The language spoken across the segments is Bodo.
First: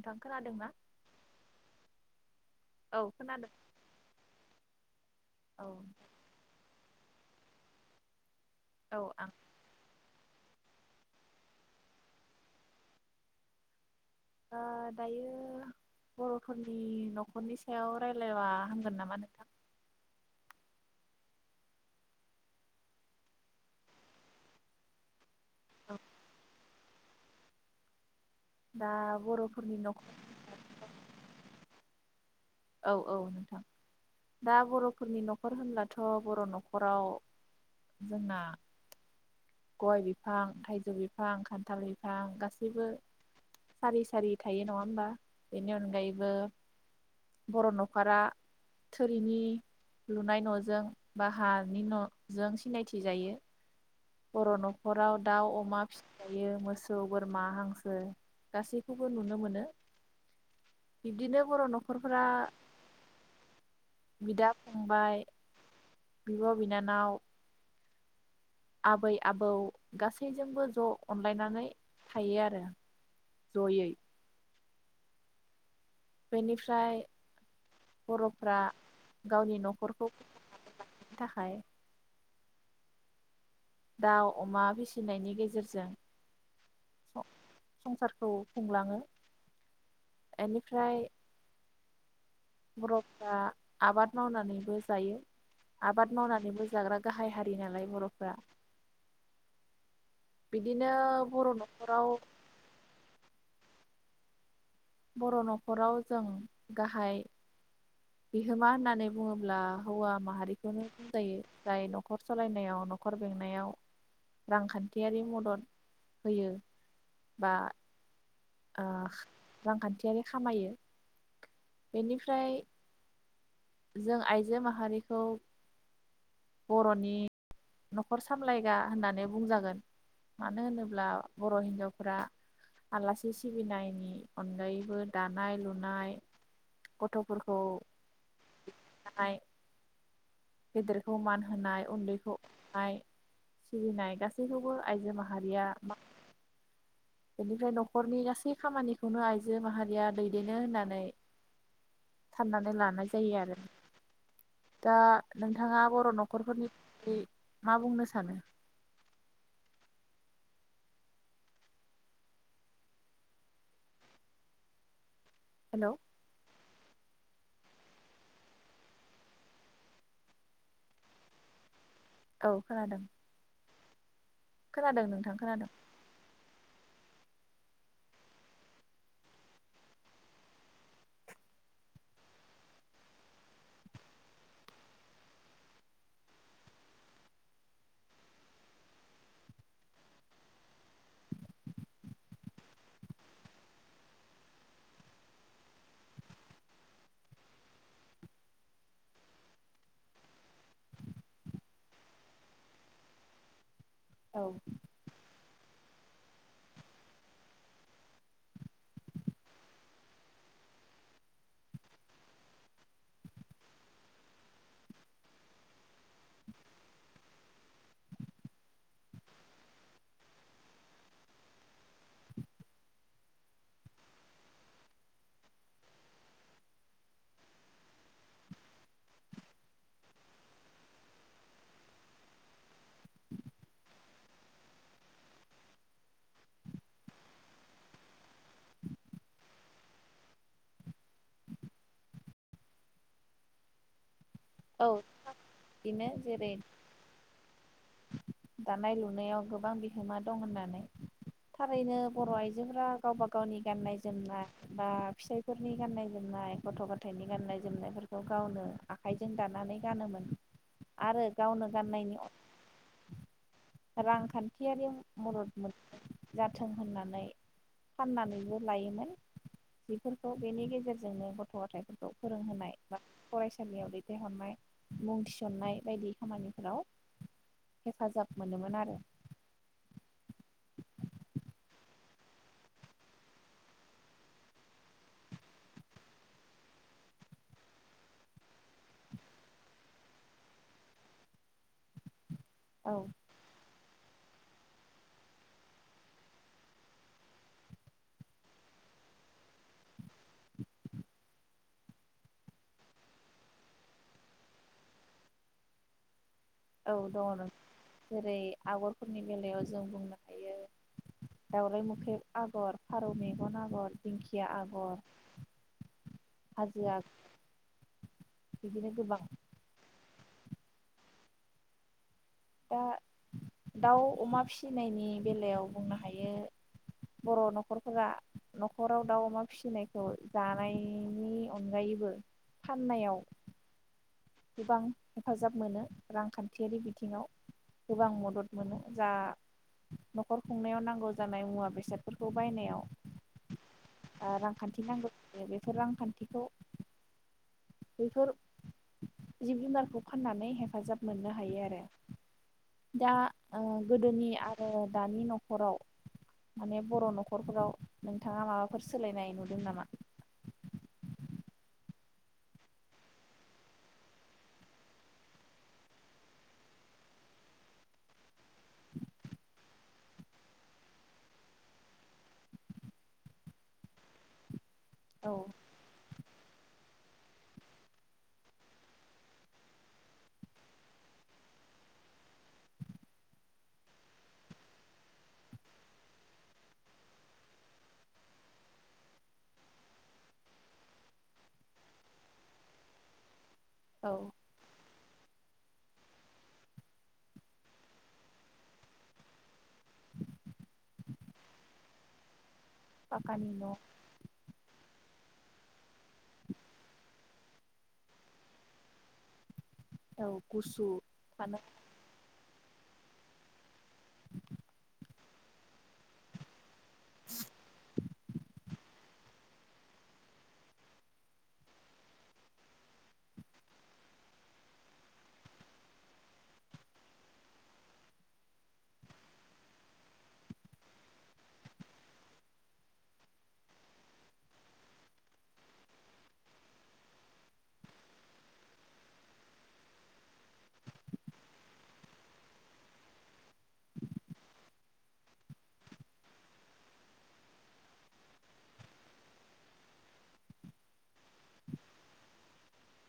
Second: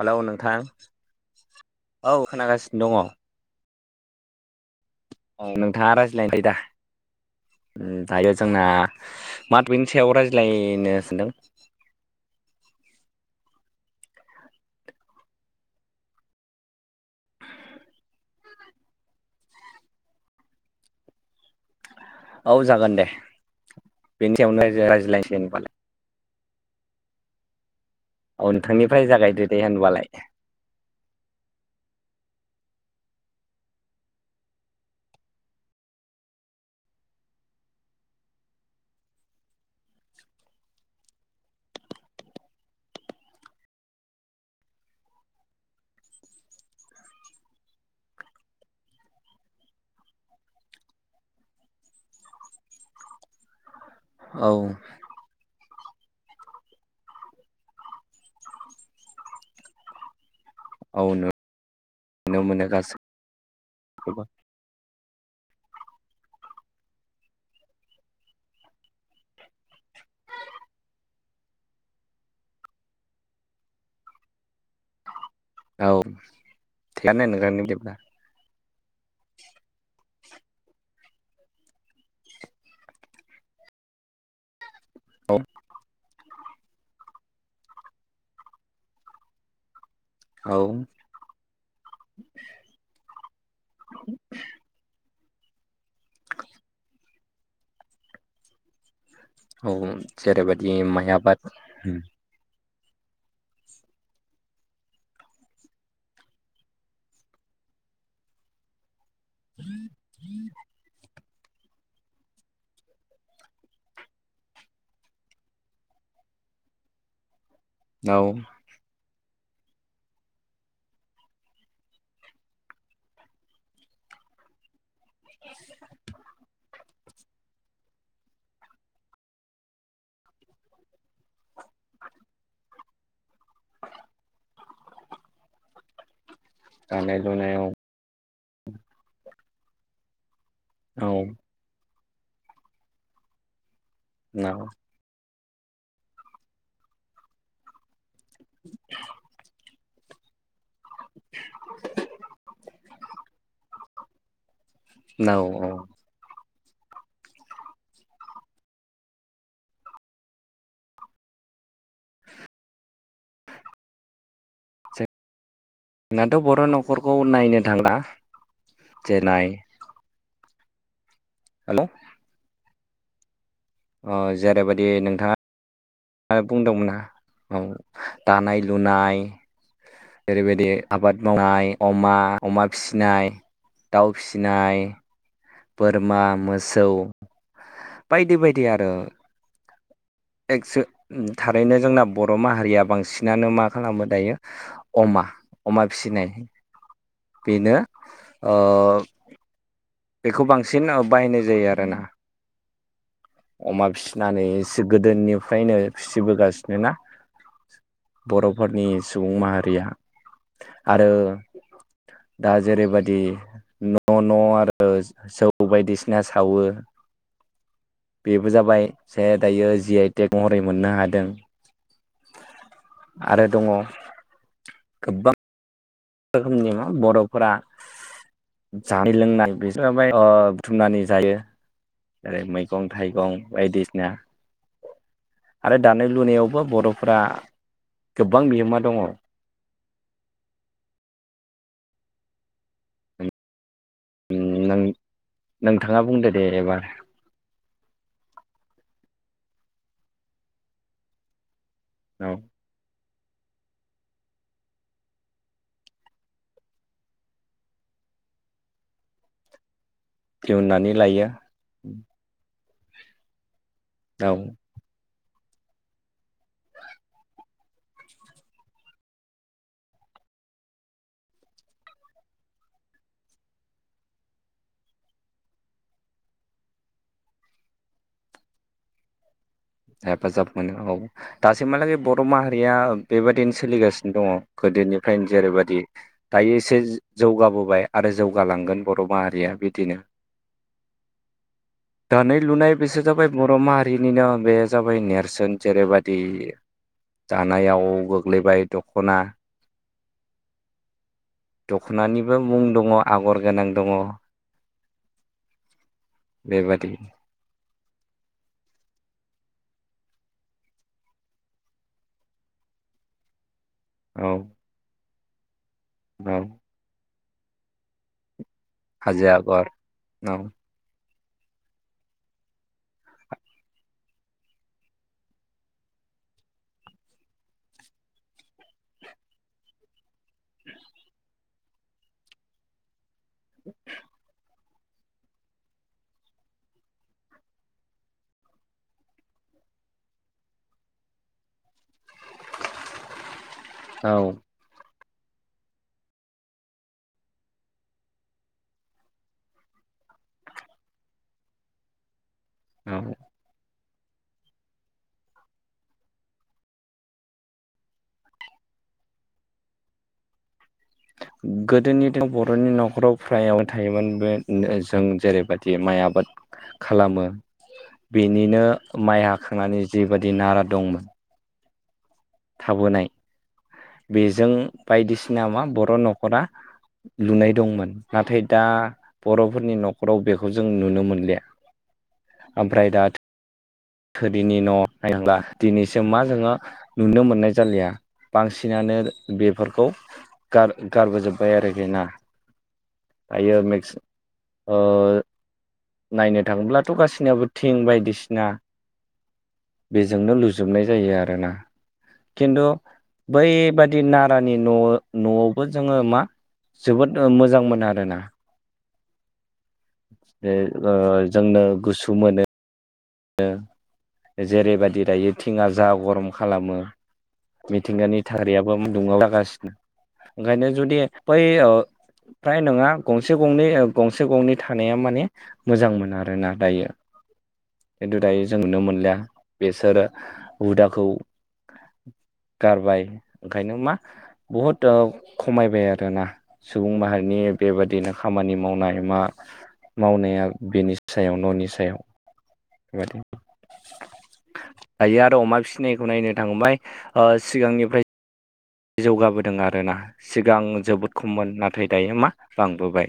हेलौ नोंथां औ खोनागासिनो औ दङ। खोनादों औ नोंथाङा रायज्लायबाय दा उम दायो जोंना औ आं मा थपिकनि सायाव रायज्ला ज्लायनो सानदों ओ दायो बर'फोरनि न'खरनि सायाव रायलायबा हामगोन नामा नोंथां? औ जागोन दे, बेनि सायावनो [unintelligible] [inaudible] औ दा नोंथांनिफ्राय जागायदो दे बर'फोरनि होनबालाय। न'खर औ औ नोंथां। दा बर'फोरनि न'खर होनब्लाथ' बर' न'खराव जोंना गय बिफां, थाइजौ बिफां, खान्थाल बिफां गासैबो सारि सारि थायो नङा होमबा, बेनि अनगायैबो बर' न'खारा थोरिनि लुनाय न'जों बा हानि न'जों सिनायथि जायो। बर' औ न'खराव दाउ, अमा फिसनाय जायो मोसौ, बोरमा, हांसो गासैखौबो नुनो मोनो। औ बिब्दिनो बर' न'खरफोरा नुनो मोनो गासैखौबो बिदा फंबाय बिब' बिनानाव आबै आबौ गासैजोंबो ज' अनलायनानै थायो आरो ज'यै। औ बेनिफ्राय थिगानो नोंथांनि बिदिब्ला बर'फ्रा गावनि न'खर खौ [unintelligible] थाखाय दाउ अमा फिस फिनायनि औ गेजेरजों संसारखौ खुंलाङो औ एनिफ्राय बर'फ्रा आबाद मावनानैबो जायो आबाद मावनानैबो जाग्रा गाहाय हारि नालाय बर'फ्रा औ जेरैबोदि बिदिनो माइ बर' आबाद न'खराव बर' न'खराव जों गाहाय बिहोमा होननानै बुङोब्ला हौवा माहारिखौनो जायो जाय नखर सलायनायाव नखर बेंनायाव रांखान्थियारि मदद होयो बा नाव अ रांखान्थियारि खामायो बेनिफ्राय जों आइजो माहारि [inaudible] बर'नि न'खर सामलायगा होननानै बुंजागोन मानो होनोब्ला बर' हिन्जावफोरा आलासि सिबिनायनि अनगायैबो दानाय लुनाय दानाय गथ' फोरखौ लुनायाव [inaudible] औ गेदिरखौ मान होनाय उन्दै अननाय सिबिनाय औ गासैखौबो आइजो मा हारिया मा बेनिफ्राय न' खरनि गासै खामानिखौनो आइजो माहारि या दैदेनो होनना साननानै लानाय जायो आरो दा औ औ नोंथाङा बर' न'खरफोरनि मा बुंनो सानो? हेलौ नोंनाथ बर न' न'खरखौ नायनो थांला जेननाय हेलौ ओ खोनादों अ जेरैबादि खोनादों नोंथां नोंथाङा खोनादों आरो बुंदोंमोना औ दानाय लुनाय ओरैबायदि आबाद मावनाय अमा अमा फिसिनाय दाउ फिसिनाय बोरमा मोसौ बायदि बायदि आरो एक्स थारैनो जोंना बर माहारिया बांसिनानो मा खालामो दायो अमा अमा फिसिनाय बेनो ओ बेखौ बांसिन बाहायनाय जायो आरोना अमा फिसिनानै औ एसे गोदोनि फ्रायनो फिसिबोगासिनो ना बर'फोरनि सुबुं माहारिया आरो दा जेरैबायदि न' न' आरो जौ बायदिसिना सावो बेबो जाबाय जे दायो जि आइटेक महरै मोननो हादों आरो दङ गोबां रोखोमनि मा बरफोरा जानाय लोंनाय बे बुथुमनानै जायो जेरै मैगं थाइगं बायदिसिना आरो दानाय लुनायावबो बरफोरा गोबां बिहोमा दङ औ नों-नोंथाङा बिदिनो बुंदो दे जेरै एबार दानाय लुनायाव गोबां बिहोमा दं होननानै थारैनो बर औ आइजोफोरा गावबा गावनि गाननाय जोमनाय बा फिसाइफोरनि गाननाय जोमनाय गथ गथाइनि गाननाय जोमनायफोरखौ गावनो आखाइजों दानानै गानोमोन दिहुननानै लायो आरो गावनो गाननायनि औ रांखान्थियारियाव मदद मोन जाथों होननानै फाननानैबो लायोमोन बेफोरखौ बेनि गेजेरजोंनो गथ गथायफोरखौ फोरोंहोनाय बा फरायसालियाव दैथायहरनाय मुं थिसननाय बायदि खामानिफोराव हेफाजाब मोनोमोन आरो हेफाजाब मोनो औ दासिमहालागै बर माहारिया बेबायदिनो सोलिगासिनो दङ गोदोनिफ्रायनो जेरैबादि दायो एसे जौगाबोबाय आरो जौगालांगोन बर माहारिया बिदिनो दानि लुनाय औ बिसोर जाबाय बर माहारिनिनो -' बे जाबाय नेरसोन जेरैबायदि दानायाव गोग्लैबाय दखना दखनानिबो मुं दङ आगर गोनां दङ बेबादि औ दङ नों जेरै आगरफोरनि बेलायाव जों बुंनो हायो दावलाय मोख्रेब आगर फारौ मेगन आ गर औ दिंखिया आगर औ हाजो आ बिदिनो गोबां हाजो आगर औ दा दाउ अमा फिसिनायनि बेलायाव बुंनो हायो बर नखरफोरा नखराव दाउ अमा फिसिनायखौ जानायनि अनगायैबो फाननायाव [inaudible] गोबां हेफाजाब मोनो रांखान्थियारि बिथिङाव गोबां मदद मोनो जा नखर खुंनायाव नांगौ जानाय मुवा बेसाद फोरखौ बायनायाव औ ओ रांखान्थि नांगौ नै बेफोर रांखान्थिखौ बैफोर जिब जुनारखौ फाननानै हेफाजाब मोननो हायो आरो औ दा ओ गोदोनि आरो दानि नखराव माने बर नखरफोराव नोंथाङा माबाफोर सोलायनाय नुदों नामा? गोदोनिथ बरनि नखराव फ्रायावनो थायोमोन बे जों जेरैबायदि माइ आबाद खालामो बेनिनो माइ हाखांनानै जिबादि नारा दंमोन थाबोनाय बेजों औ बायदिसिना मा बर नखरा लुनाय दंमोन नाथाय दा बरफोरनि नखराव बेखौ जों नुनो मोनलिया ओमफ्राय दा थोरिनि न नायब्ला दिनैसिम मा जोङो नुनो मोननाय जालिया बांसिनानो बेफोरखौ गार-गारबोजोब्बाय आरोखि ना [unintelligible] मेक्स औ ओ नायनो थाङोब्लाथ गासिनियाबो थिं बायदिसिना बेजोंनो लुजोबनाय जायो आरोना खिन्थु पाकानि न' बैबादि नारानि न, नआव जोङो मा जोबोद मोजां मोन आरोना औ ए गुसु ओ थानो जोंनो गुसु मोनो नो जेरैबादि दायो टिङा जा गरम खालामो। मिथिंगानि थारियाबो [inaudible] लागासिनो ओंखायनो जुदि बै ओ फ्राय नङा गंसे गंनै ओ गंसे गंनै थानाया माने मोजां मोन आरोना दायो। खिन्थु दायो जों नुनो मोनलिया बेसोरो हुदाखौ गारबाय, ओंखायनो मा बहुद ओ खमायबाय आरोना सुबुं माहारिनि बेबादिनो खामानि मावनाय मा-मावनाया बेनि सायाव न'नि सायाव। दायो आरो अमा फिसिनायखौ नायनो थांबाय सिगांनिफ्राय जौगाबोदों आरोना सिगां जोबोद खममोन नाथाय दायो मा बांबोबाय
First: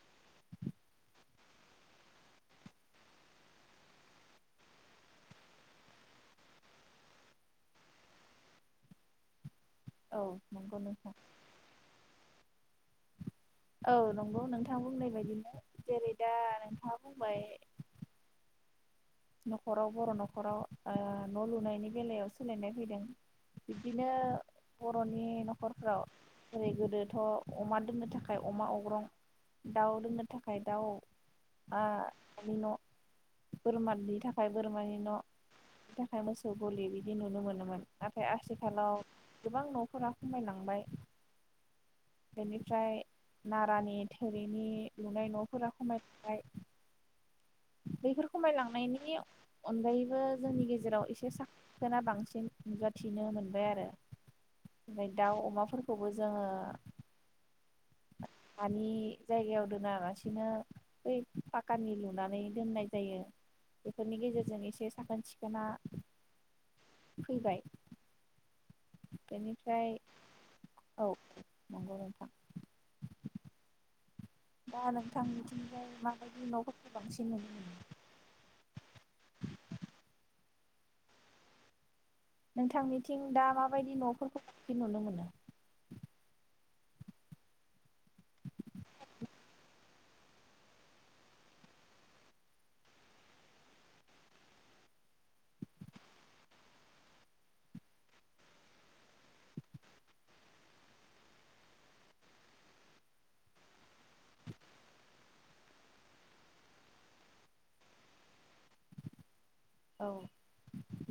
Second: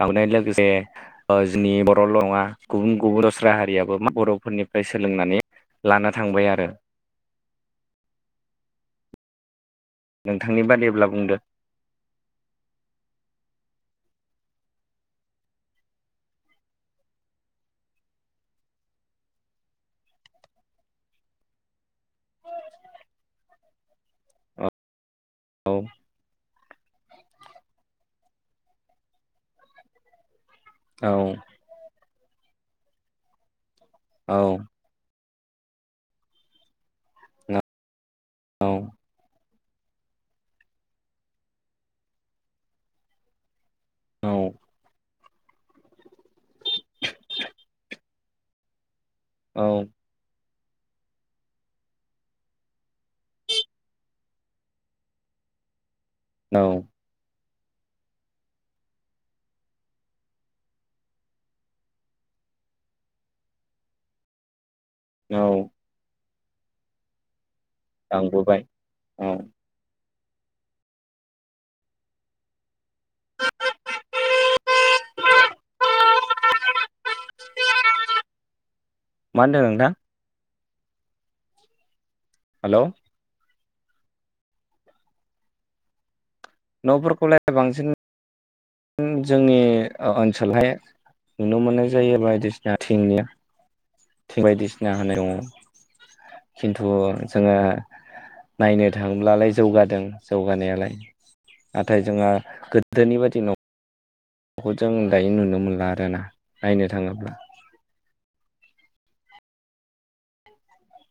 बांनाय लोगोसे जोंनि बर'ल' नङा गुबुन गुबुन दस्रा हारियाबो मा बर'फोरनिफ्राय सोलोंनानै लानो थांबाय आरो। औ नोंथांनि नंगौ बादिब्ला नोंथां बुंदो। औ नंगौ नोंथां बुंनाय बायदिनो जेरै दा नोंथाङा बुंबाय नखराव बर' न'खराव ओ न' लुनायनि बेलायाव सोलायनाय फैदों। बिदिनो बर'नि औ नखरफ्राव जेरै गोदो थ अमा दोननो थाखाय अमा अग्रं दाउ दोननो था खाय दाउ औ आ हानि न' बोरमानि थाखाय औ बोरमानि न' नि थाखाय मोसौ गलि बिदि नुनो मोनोमोन। नाथाय आथिखालाव औ गोबां न'फोरा खमायलांबाय बेनिफ्राय नारानि, थोरिनि लुनाय न'फोरा खमायलांबाय। बैफोर खमायलांनायनि औ औ अनगायैबो जोंनि गेजेराव एसे साखोना बांसिन नुजाथिनो मोनबाय आरो ओफ्राय दाउ अमाफोरखौबो जों औ। हानि जायगायाव दोनालासिनो बै पाकानि लुनानै दोननाय जायो बेफोरनि गेजेरजों एसे साखोन सिखोना औ फैबाय। बांबोबाय। बेनिफ्राय औ नंगौ नोंथां। दा नोंथां निथिंजाय माबायदि नफोरखौ बांसिन नुनो मोनो? मा होनदों नोंथां? हेलौ नोंथांनिथिं दा मा? माबायदि न'फोरखौ बांसिन नुनो मोनो? न'फोर खौलाय बांसिन जोंनि ओनसोलहाय नुनो मोननाय जायो बायदिसिना थिंनिया। थिं बायदिसिना होनाय दङ। खिन्थु जोङो नायनो थाङोब्लालाय जौगादों जौगानायालाय नाथाय जोंहा गोदोनि बादि न' बेखौ जों दायो नुनो मोनला आरोना नायनो थाङोब्ला। औ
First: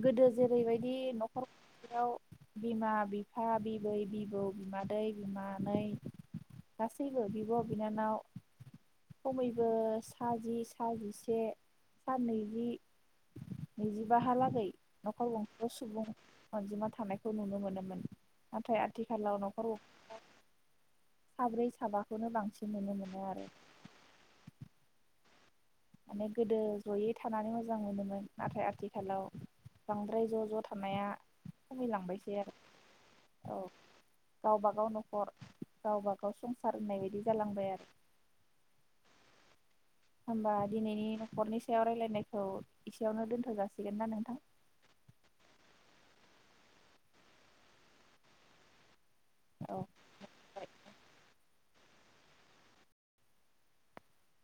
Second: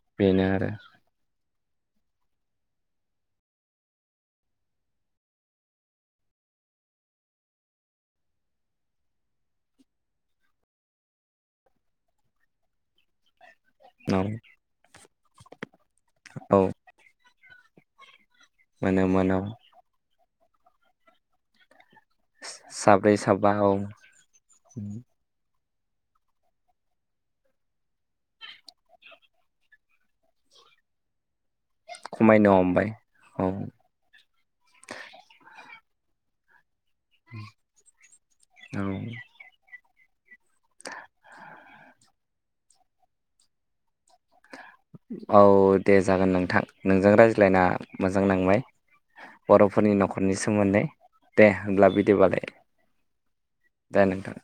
गोदो बेनो आरो जेरैबायदि न' फयाव बिमा बिफा बिबै बिबौ बिमादै बिमानै गासैबो बिब' बिनानाव खमैबो सा जि सा जिसे सा नैजि औ नैजिबाहालागै नखर गंसे सुबुं औ अनजिमा थानायखौ नुनो मोनो [unintelligible] मोन नाथाय मोनो आथिखालाव मोनो औ नखराव साब्रै साबा साब्रै साबा औ माने गोदो जयै थानानै मोजां मोनोमोन नाथाय आथिखालाव बांद्राय ज ज थानाया खमायलांबायसै खमायनो आरो हमबाय औ गावबागाव न'खर गावबा गाव सं फारनाय बायदि जालांबाय आरो औ होमबा दिनैनि नखरनि सायाव रायलायनायखौ एसेयावनो दोनथ जाासिगोन ना नोंथां औ दे जागोन नोंथां नोंजों रायज्लायना मोजां नांबाय औ बर'फोरनि नखरनि सोमोन्दै दे होनला बिदबालाय दे नोंथां